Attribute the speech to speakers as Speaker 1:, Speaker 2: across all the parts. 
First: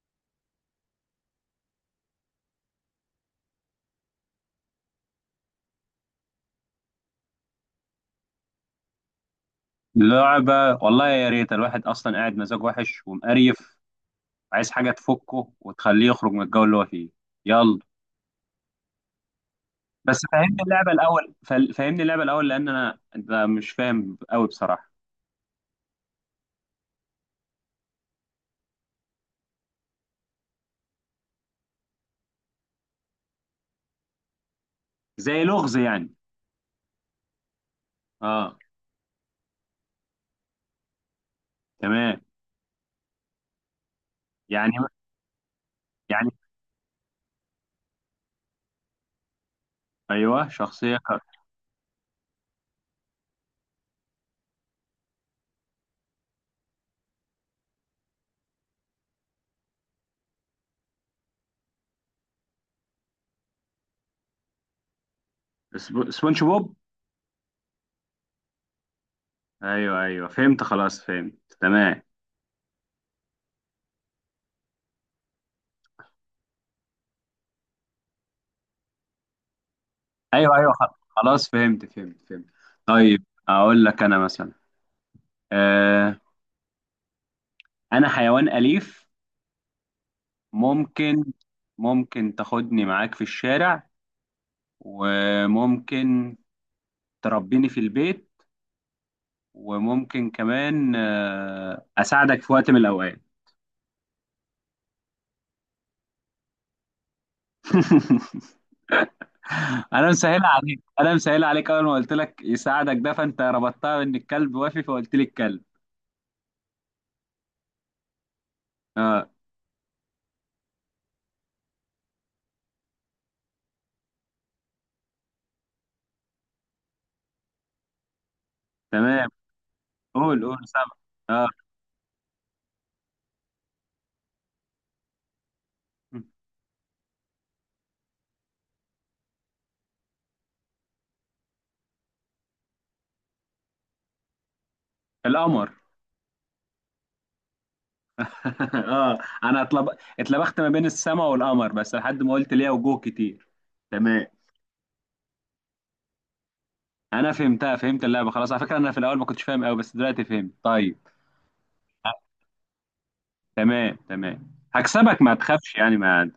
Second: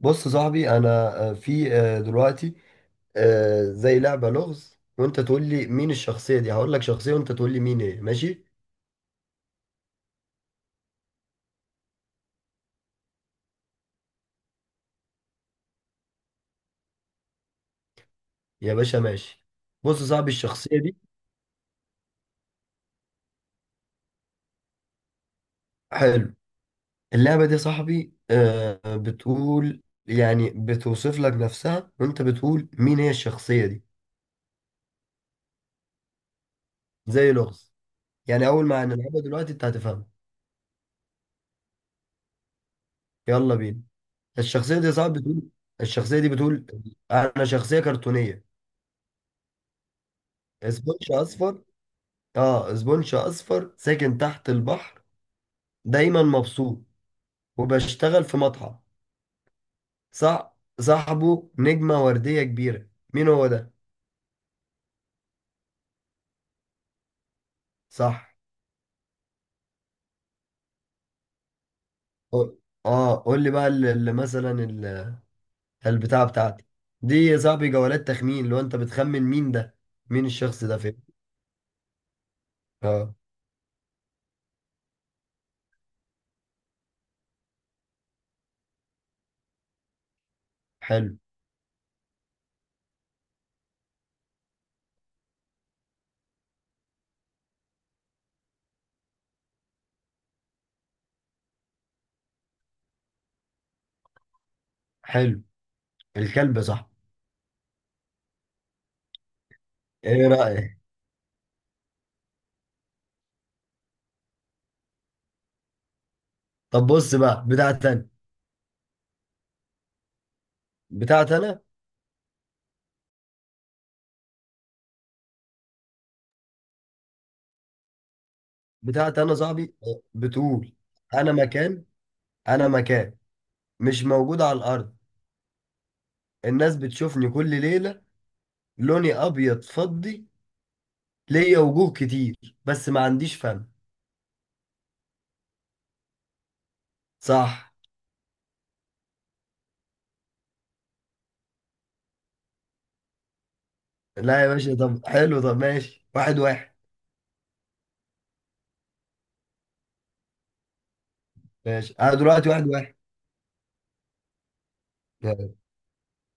Speaker 1: بص يا صاحبي انا في دلوقتي زي لعبة لغز. وانت تقول لي مين الشخصية دي، هقول لك شخصية وانت تقول لي مين. ايه، ماشي؟
Speaker 2: لعبة. والله يا ريت الواحد أصلا قاعد مزاج وحش ومقريف، عايز حاجة تفكه وتخليه يخرج من الجو اللي هو فيه. يلا.
Speaker 1: يا باشا ماشي. بص يا
Speaker 2: بس
Speaker 1: صاحبي
Speaker 2: فهمني
Speaker 1: الشخصية
Speaker 2: اللعبة
Speaker 1: دي.
Speaker 2: الأول، فهمني اللعبة الأول، لأن أنا أنت مش فاهم قوي بصراحة.
Speaker 1: حلو. اللعبة دي يا صاحبي بتقول، يعني بتوصف لك نفسها وانت بتقول مين هي الشخصية دي.
Speaker 2: زي لغز يعني.
Speaker 1: زي لغز يعني.
Speaker 2: أه.
Speaker 1: اول ما نلعبها دلوقتي انت هتفهمها.
Speaker 2: تمام.
Speaker 1: يلا بينا.
Speaker 2: يعني
Speaker 1: الشخصية دي يا صاحبي بتقول. الشخصية دي
Speaker 2: يعني
Speaker 1: بتقول: انا شخصية كرتونية.
Speaker 2: أيوه، شخصية.
Speaker 1: سبونج اصفر اه زبونش اصفر ساكن تحت البحر. دايما مبسوط وبشتغل في مطعم. صح. صاحبه نجمة وردية كبيرة. مين هو ده؟
Speaker 2: سبونج بوب.
Speaker 1: صح.
Speaker 2: أيوه، أيوه، فهمت خلاص فهمت. تمام.
Speaker 1: قول- اه قول لي بقى اللي مثلا البتاعة بتاعتي دي يا صاحبي جولات تخمين، لو انت بتخمن مين ده، مين
Speaker 2: أيوه،
Speaker 1: الشخص
Speaker 2: أيوه،
Speaker 1: ده، فين.
Speaker 2: خلاص فهمت فهمت فهمت،
Speaker 1: اه.
Speaker 2: طيب. أقول لك أنا مثلا. آه أنا حيوان أليف.
Speaker 1: حلو.
Speaker 2: ممكن ممكن تاخدني معاك في الشارع، وممكن تربيني في البيت، وممكن كمان اساعدك في وقت من الاوقات.
Speaker 1: حلو. الكلب صح؟
Speaker 2: انا
Speaker 1: ايه
Speaker 2: مسهل عليك،
Speaker 1: رأيك؟
Speaker 2: انا مسهل عليك، اول ما قلت لك يساعدك ده، فانت ربطتها بان الكلب وافي، فقلت لي الكلب.
Speaker 1: طب بص بقى.
Speaker 2: اه.
Speaker 1: بتاعت انا بتاعت
Speaker 2: تمام،
Speaker 1: انا صاحبي
Speaker 2: قول قول،
Speaker 1: بتقول.
Speaker 2: سامع.
Speaker 1: انا
Speaker 2: اه،
Speaker 1: مكان انا مكان مش موجود على الارض. الناس بتشوفني كل ليلة. لوني أبيض فضي. ليا وجوه كتير بس ما عنديش فم.
Speaker 2: القمر.
Speaker 1: صح.
Speaker 2: اه انا اتلبخت ما بين السماء والقمر، بس لحد ما قلت ليها وجوه كتير. تمام.
Speaker 1: لا يا باشا، طب حلو، طب ماشي. واحد واحد.
Speaker 2: انا فهمتها، فهمت اللعبه، خلاص، على فكره انا في الاول ما كنتش فاهم قوي، بس دلوقتي فهمت، طيب.
Speaker 1: ماشي أنا دلوقتي واحد واحد.
Speaker 2: تمام، تمام، هكسبك، ما
Speaker 1: يا
Speaker 2: تخافش يعني، ما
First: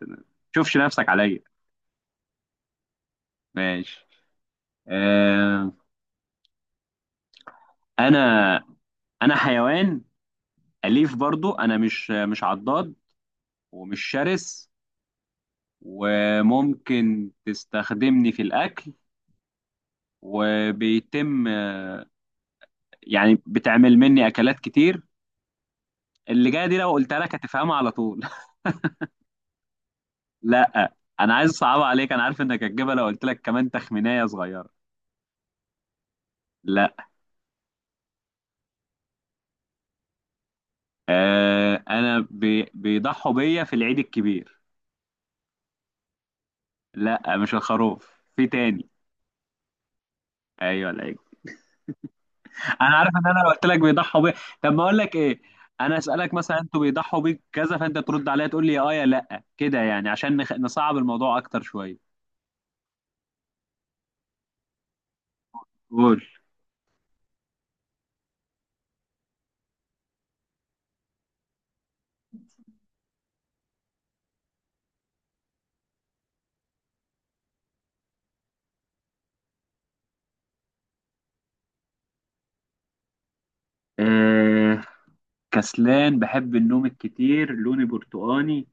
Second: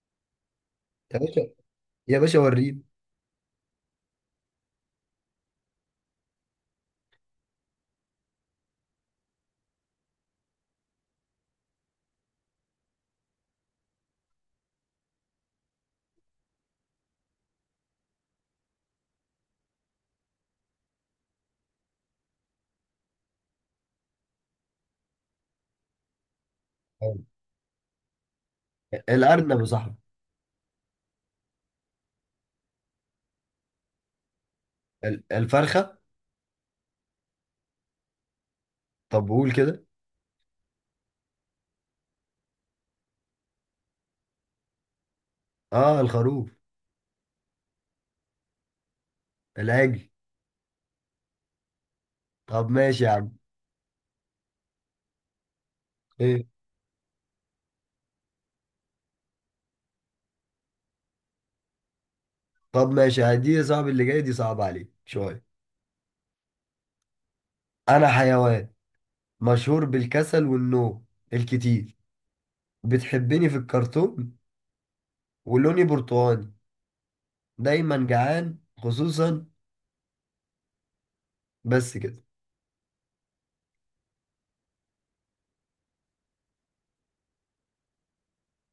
Speaker 2: تشوفش نفسك عليا.
Speaker 1: باشا، يا باشا وريني.
Speaker 2: ماشي. آه انا انا حيوان اليف برضو، انا مش عضاد، ومش شرس، وممكن تستخدمني في الاكل، وبيتم يعني بتعمل مني اكلات كتير، اللي جايه دي لو قلتها لك هتفهمها على طول.
Speaker 1: الأرنب يا صاحبي.
Speaker 2: لا. انا عايز اصعبها عليك، انا عارف انك هتجيبها لو قلت لك كمان تخمينية صغيرة.
Speaker 1: الفرخة.
Speaker 2: لا.
Speaker 1: طب قول كده.
Speaker 2: انا بيضحوا بيا في العيد الكبير.
Speaker 1: اه، الخروف.
Speaker 2: لا، مش الخروف، في تاني.
Speaker 1: العجل.
Speaker 2: ايوه، العيد.
Speaker 1: طب
Speaker 2: انا
Speaker 1: ماشي
Speaker 2: عارف
Speaker 1: يا
Speaker 2: ان
Speaker 1: عم.
Speaker 2: انا لو قلت لك بيضحوا بيا، طب ما اقول لك ايه، انا اسالك
Speaker 1: ايه.
Speaker 2: مثلا انتوا بيضحوا بيك كذا، فانت ترد عليا تقول لي يا اه يا لا كده، يعني عشان نصعب الموضوع اكتر شوية.
Speaker 1: طب ماشي، هدي يا صاحبي اللي جاي دي صعبة عليك شوية.
Speaker 2: قول.
Speaker 1: أنا حيوان مشهور بالكسل والنوم الكتير. بتحبني في الكرتون ولوني برتقاني. دايما جعان، خصوصا. بس كده.
Speaker 2: آه كسلان، بحب النوم الكتير، لوني برتقاني،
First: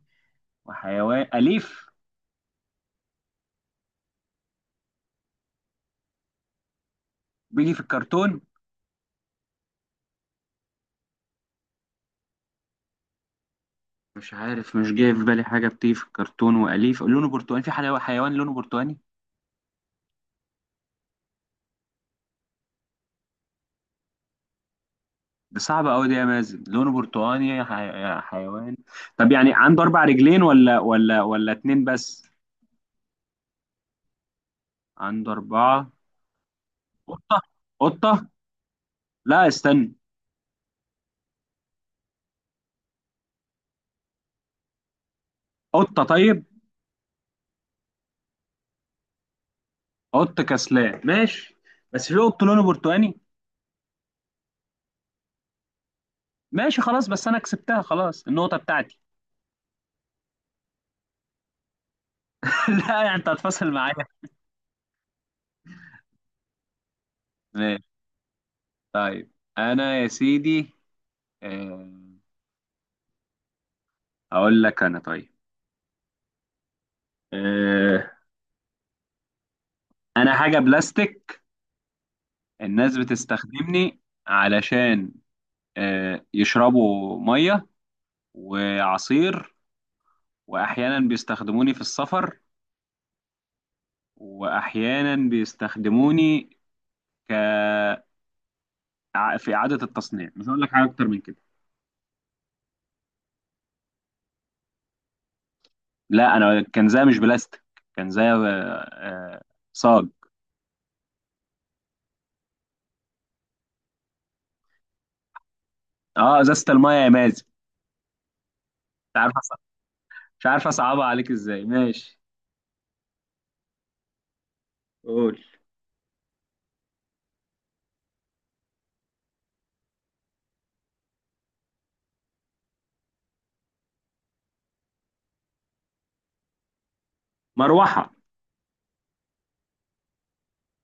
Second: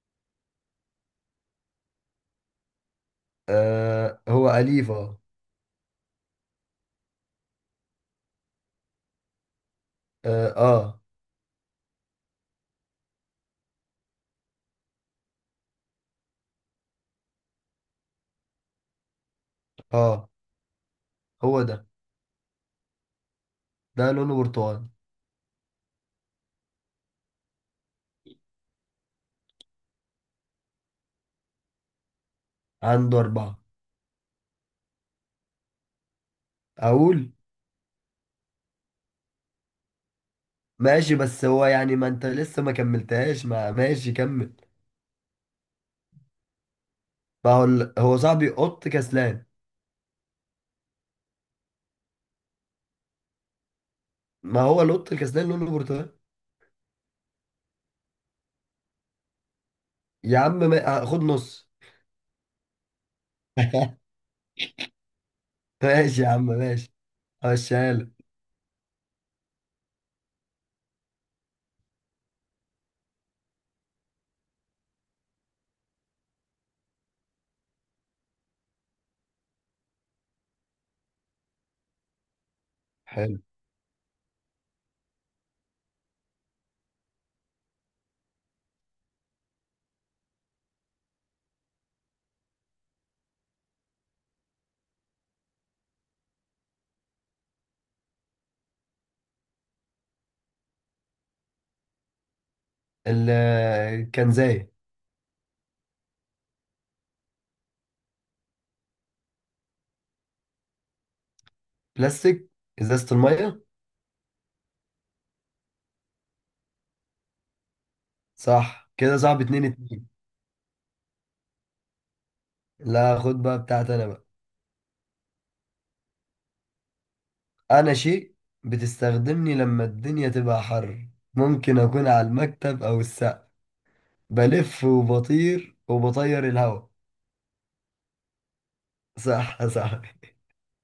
Speaker 2: وحيوان اليف،
Speaker 1: آه، هو أليف. اه،
Speaker 2: بيجي في الكرتون.
Speaker 1: اه، اه.
Speaker 2: مش عارف، مش جاي في بالي حاجة بتيجي في الكرتون وأليف لونه برتقاني، في حيوان لونه برتقاني.
Speaker 1: آه، هو ده لونه برتقاني.
Speaker 2: دي صعبة أوي دي يا مازن، لونه برتقاني، حيوان. طب يعني عنده أربع رجلين، ولا اتنين بس؟
Speaker 1: عنده أربعة.
Speaker 2: عنده أربعة.
Speaker 1: أقول.
Speaker 2: قطة، قطة، لا، استنى.
Speaker 1: ماشي، بس هو يعني ما أنت لسه ما كملتهاش. ما ماشي، كمل.
Speaker 2: قطة، طيب.
Speaker 1: ما هو هو صاحبي قط كسلان.
Speaker 2: قط كسلان، ماشي، بس في قط لونه برتقاني.
Speaker 1: ما هو القط الكسلان لونه برتقاني.
Speaker 2: ماشي، خلاص، بس أنا كسبتها خلاص، النقطة بتاعتي.
Speaker 1: يا عم ما... خد نص.
Speaker 2: لا، يعني أنت هتفاصل معايا.
Speaker 1: ماشي يا عم ماشي.
Speaker 2: ماشي.
Speaker 1: همشيها لك.
Speaker 2: طيب. أنا يا سيدي، آه، هقول لك أنا، طيب، آه، انا حاجه بلاستيك، الناس
Speaker 1: حلو.
Speaker 2: بتستخدمني علشان يشربوا ميه وعصير، واحيانا بيستخدموني في السفر، واحيانا بيستخدموني ك في اعاده التصنيع، مش هقول لك حاجه اكتر من كده.
Speaker 1: ال- كان زي
Speaker 2: لا، انا كنزايه مش بلاستيك، كنزايه، صاج.
Speaker 1: بلاستيك، ازازة المية.
Speaker 2: اه، ازازه الميه يا مازن.
Speaker 1: صح كده.
Speaker 2: مش عارف
Speaker 1: صعب.
Speaker 2: أص-
Speaker 1: اتنين اتنين.
Speaker 2: مش عارف اصعبها عليك ازاي، ماشي.
Speaker 1: لا، خد بقى بتاعت انا بقى.
Speaker 2: قول.
Speaker 1: انا شيء بتستخدمني لما الدنيا تبقى حر. ممكن اكون على المكتب او السقف. بلف وبطير الهوا.
Speaker 2: مروحه.
Speaker 1: صح، صح.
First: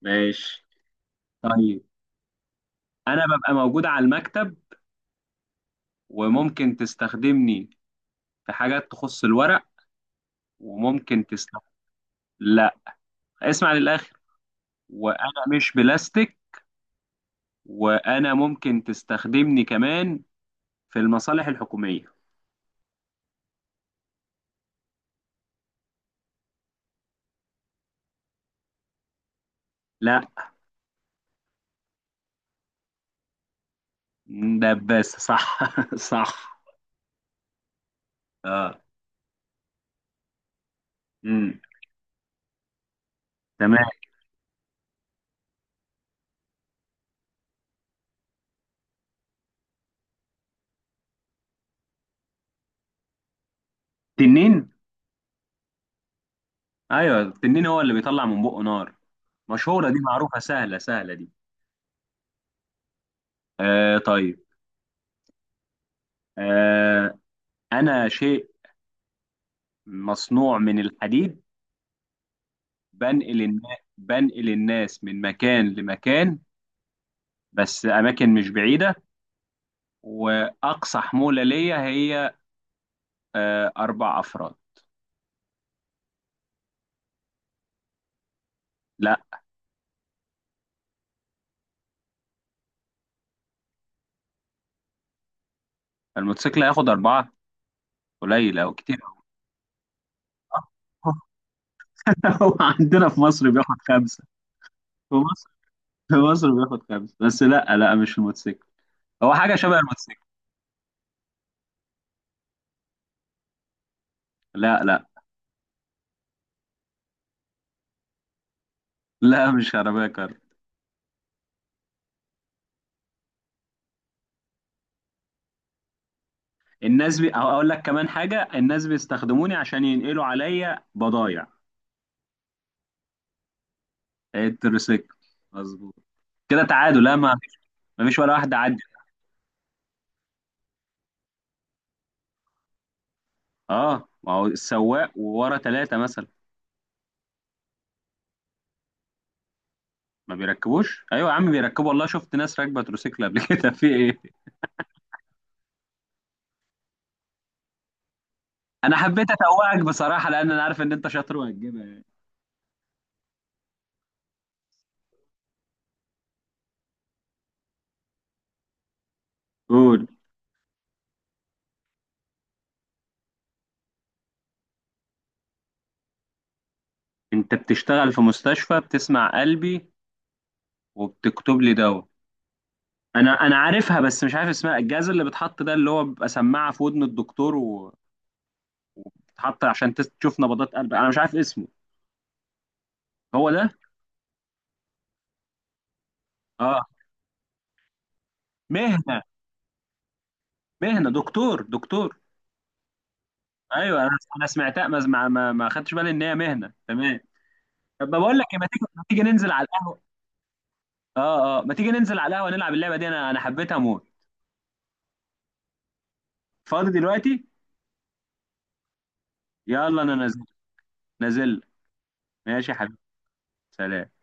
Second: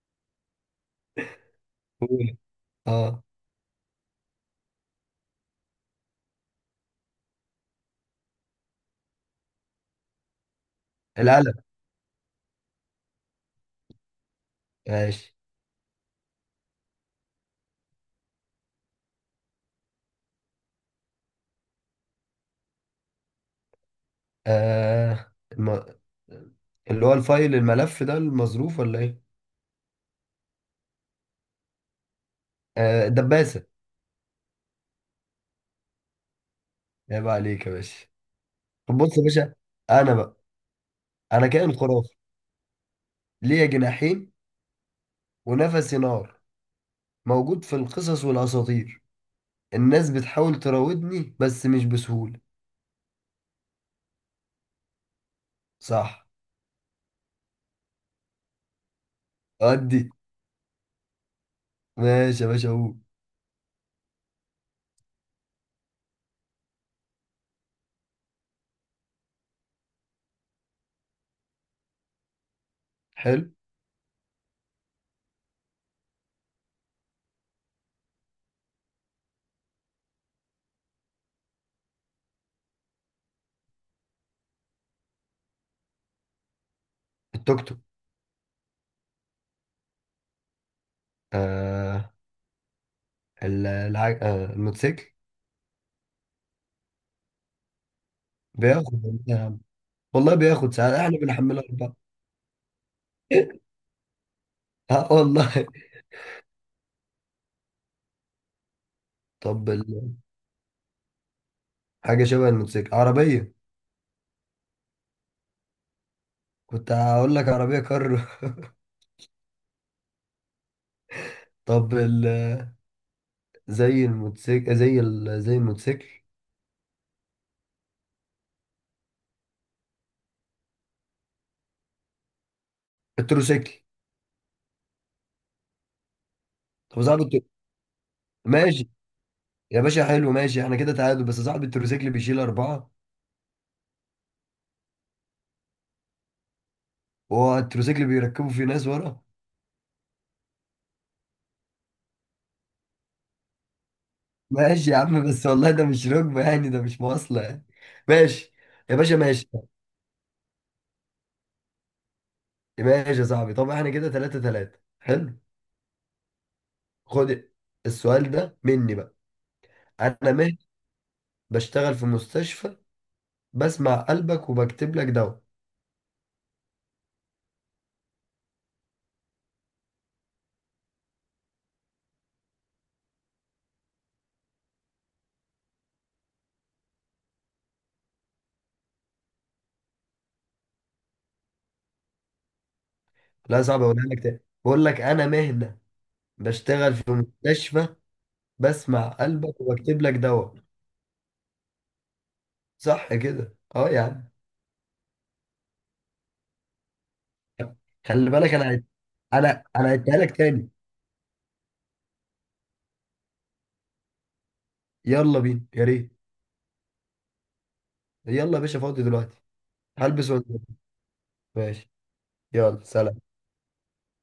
Speaker 2: ماشي، طيب،
Speaker 1: قول.
Speaker 2: انا
Speaker 1: اه.
Speaker 2: ببقى موجود على المكتب، وممكن تستخدمني في حاجات تخص الورق، وممكن
Speaker 1: القلم.
Speaker 2: تستخدم. لا، اسمع للآخر،
Speaker 1: ماشي.
Speaker 2: وأنا مش بلاستيك، وأنا ممكن تستخدمني كمان في المصالح الحكومية.
Speaker 1: آه الم... اللي هو الفايل، الملف ده، المظروف ولا ايه؟
Speaker 2: لا.
Speaker 1: آه، الدباسة.
Speaker 2: دباسة، صح، صح.
Speaker 1: عيب عليك يا باشا.
Speaker 2: اه.
Speaker 1: طب بص يا باشا، انا بقى انا
Speaker 2: امم
Speaker 1: كائن خرافي. ليا
Speaker 2: تمام.
Speaker 1: جناحين ونفسي نار. موجود في القصص والأساطير. الناس بتحاول تراودني بس مش بسهولة.
Speaker 2: تنين.
Speaker 1: صح.
Speaker 2: ايوه، التنين هو اللي بيطلع من بقه نار، مشهورة دي،
Speaker 1: أدي.
Speaker 2: معروفة، سهلة سهلة دي.
Speaker 1: ماشي يا باشا، أقول.
Speaker 2: طيب، آه أنا شيء مصنوع من الحديد، بنقل
Speaker 1: حلو.
Speaker 2: الناس، بنقل الناس من مكان لمكان، بس اماكن مش بعيده، واقصى حموله ليا هي اربع افراد.
Speaker 1: التوك توك.
Speaker 2: لا.
Speaker 1: آه ال- الع... آه الموتوسيكل.
Speaker 2: الموتوسيكل هياخد اربعه؟ قليل او
Speaker 1: بياخد
Speaker 2: كتير
Speaker 1: ولا
Speaker 2: أوي.
Speaker 1: إيه يا عم؟ والله بياخد، ساعات احنا بنحملها أربعة.
Speaker 2: هو عندنا في مصر بياخد خمسه.
Speaker 1: اه
Speaker 2: في مصر
Speaker 1: والله.
Speaker 2: في مصر بياخد خمسه، بس لا، لا، مش الموتوسيكل، هو حاجه
Speaker 1: طب
Speaker 2: شبه الموتوسيكل.
Speaker 1: حاجة شبه الموتوسيكل، عربية.
Speaker 2: لا، لا،
Speaker 1: كنت هقول لك عربية
Speaker 2: لا، مش عربيه كار.
Speaker 1: طب زي الموتوسيكل، زي الموتوسيكل.
Speaker 2: الناس أو اقول لك كمان حاجه، الناس بيستخدموني عشان ينقلوا عليا بضايع.
Speaker 1: التروسيكل.
Speaker 2: التريسيكل، مظبوط، كده
Speaker 1: طب
Speaker 2: تعادل، لا،
Speaker 1: صعب.
Speaker 2: ما ما فيش ولا واحدة عدت.
Speaker 1: ماشي يا باشا حلو. ماشي، احنا كده تعادل. بس صاحب التروسيكل بيشيل أربعة،
Speaker 2: اه، ما هو السواق، وورا ثلاثة مثلا.
Speaker 1: وهو التروسيكل بيركبه في ناس ورا.
Speaker 2: ما بيركبوش، ايوه يا عم بيركبوا والله، شفت ناس راكبة تروسيكل قبل كده، في ايه؟
Speaker 1: ماشي يا عم بس والله ده مش ركبة يعني، ده مش مواصلة يعني. ماشي يا
Speaker 2: انا
Speaker 1: باشا،
Speaker 2: حبيت
Speaker 1: ماشي.
Speaker 2: اتوقك بصراحة، لان انا عارف ان انت شاطر وهتجيبها يعني.
Speaker 1: ماشي يا صاحبي، طب احنا كده تلاتة تلاتة. حلو. خد السؤال ده مني بقى.
Speaker 2: قول.
Speaker 1: أنا مهدي، بشتغل في مستشفى. بسمع قلبك وبكتب لك دواء.
Speaker 2: انت بتشتغل في مستشفى، بتسمع قلبي وبتكتب لي دواء، انا عارفها بس مش عارف اسمها، الجهاز اللي بيتحط ده اللي هو بيبقى سماعة في ودن الدكتور، وتتحط عشان تشوف نبضات قلبك، انا مش عارف اسمه، هو
Speaker 1: لا،
Speaker 2: ده.
Speaker 1: صعب. أقولها لك تاني. بقول لك: أنا مهدي،
Speaker 2: اه.
Speaker 1: بشتغل في مستشفى. بسمع
Speaker 2: مهنة،
Speaker 1: قلبك وبكتب لك دواء.
Speaker 2: مهنة دكتور، دكتور.
Speaker 1: صح كده، اه
Speaker 2: ايوه،
Speaker 1: يا
Speaker 2: انا
Speaker 1: عم.
Speaker 2: انا سمعتها، ما خدتش بالي ان هي مهنه، تمام، طب ما
Speaker 1: خلي
Speaker 2: بقول لك
Speaker 1: بالك.
Speaker 2: إيه، ما تيجي ما تيجي ننزل
Speaker 1: انا
Speaker 2: على
Speaker 1: انا
Speaker 2: القهوه.
Speaker 1: هديها لك تاني.
Speaker 2: اه، اه، ما تيجي ننزل على القهوه، نلعب اللعبه دي، انا حبيتها موت.
Speaker 1: يلا بينا، يا ريت.
Speaker 2: فاضي دلوقتي.
Speaker 1: يلا يا باشا، فاضي دلوقتي.
Speaker 2: يلا انا
Speaker 1: هلبس
Speaker 2: نازل.
Speaker 1: وانزل.
Speaker 2: نازل.
Speaker 1: ماشي.
Speaker 2: ماشي يا
Speaker 1: يلا
Speaker 2: حبيبي.
Speaker 1: سلام.
Speaker 2: سلام.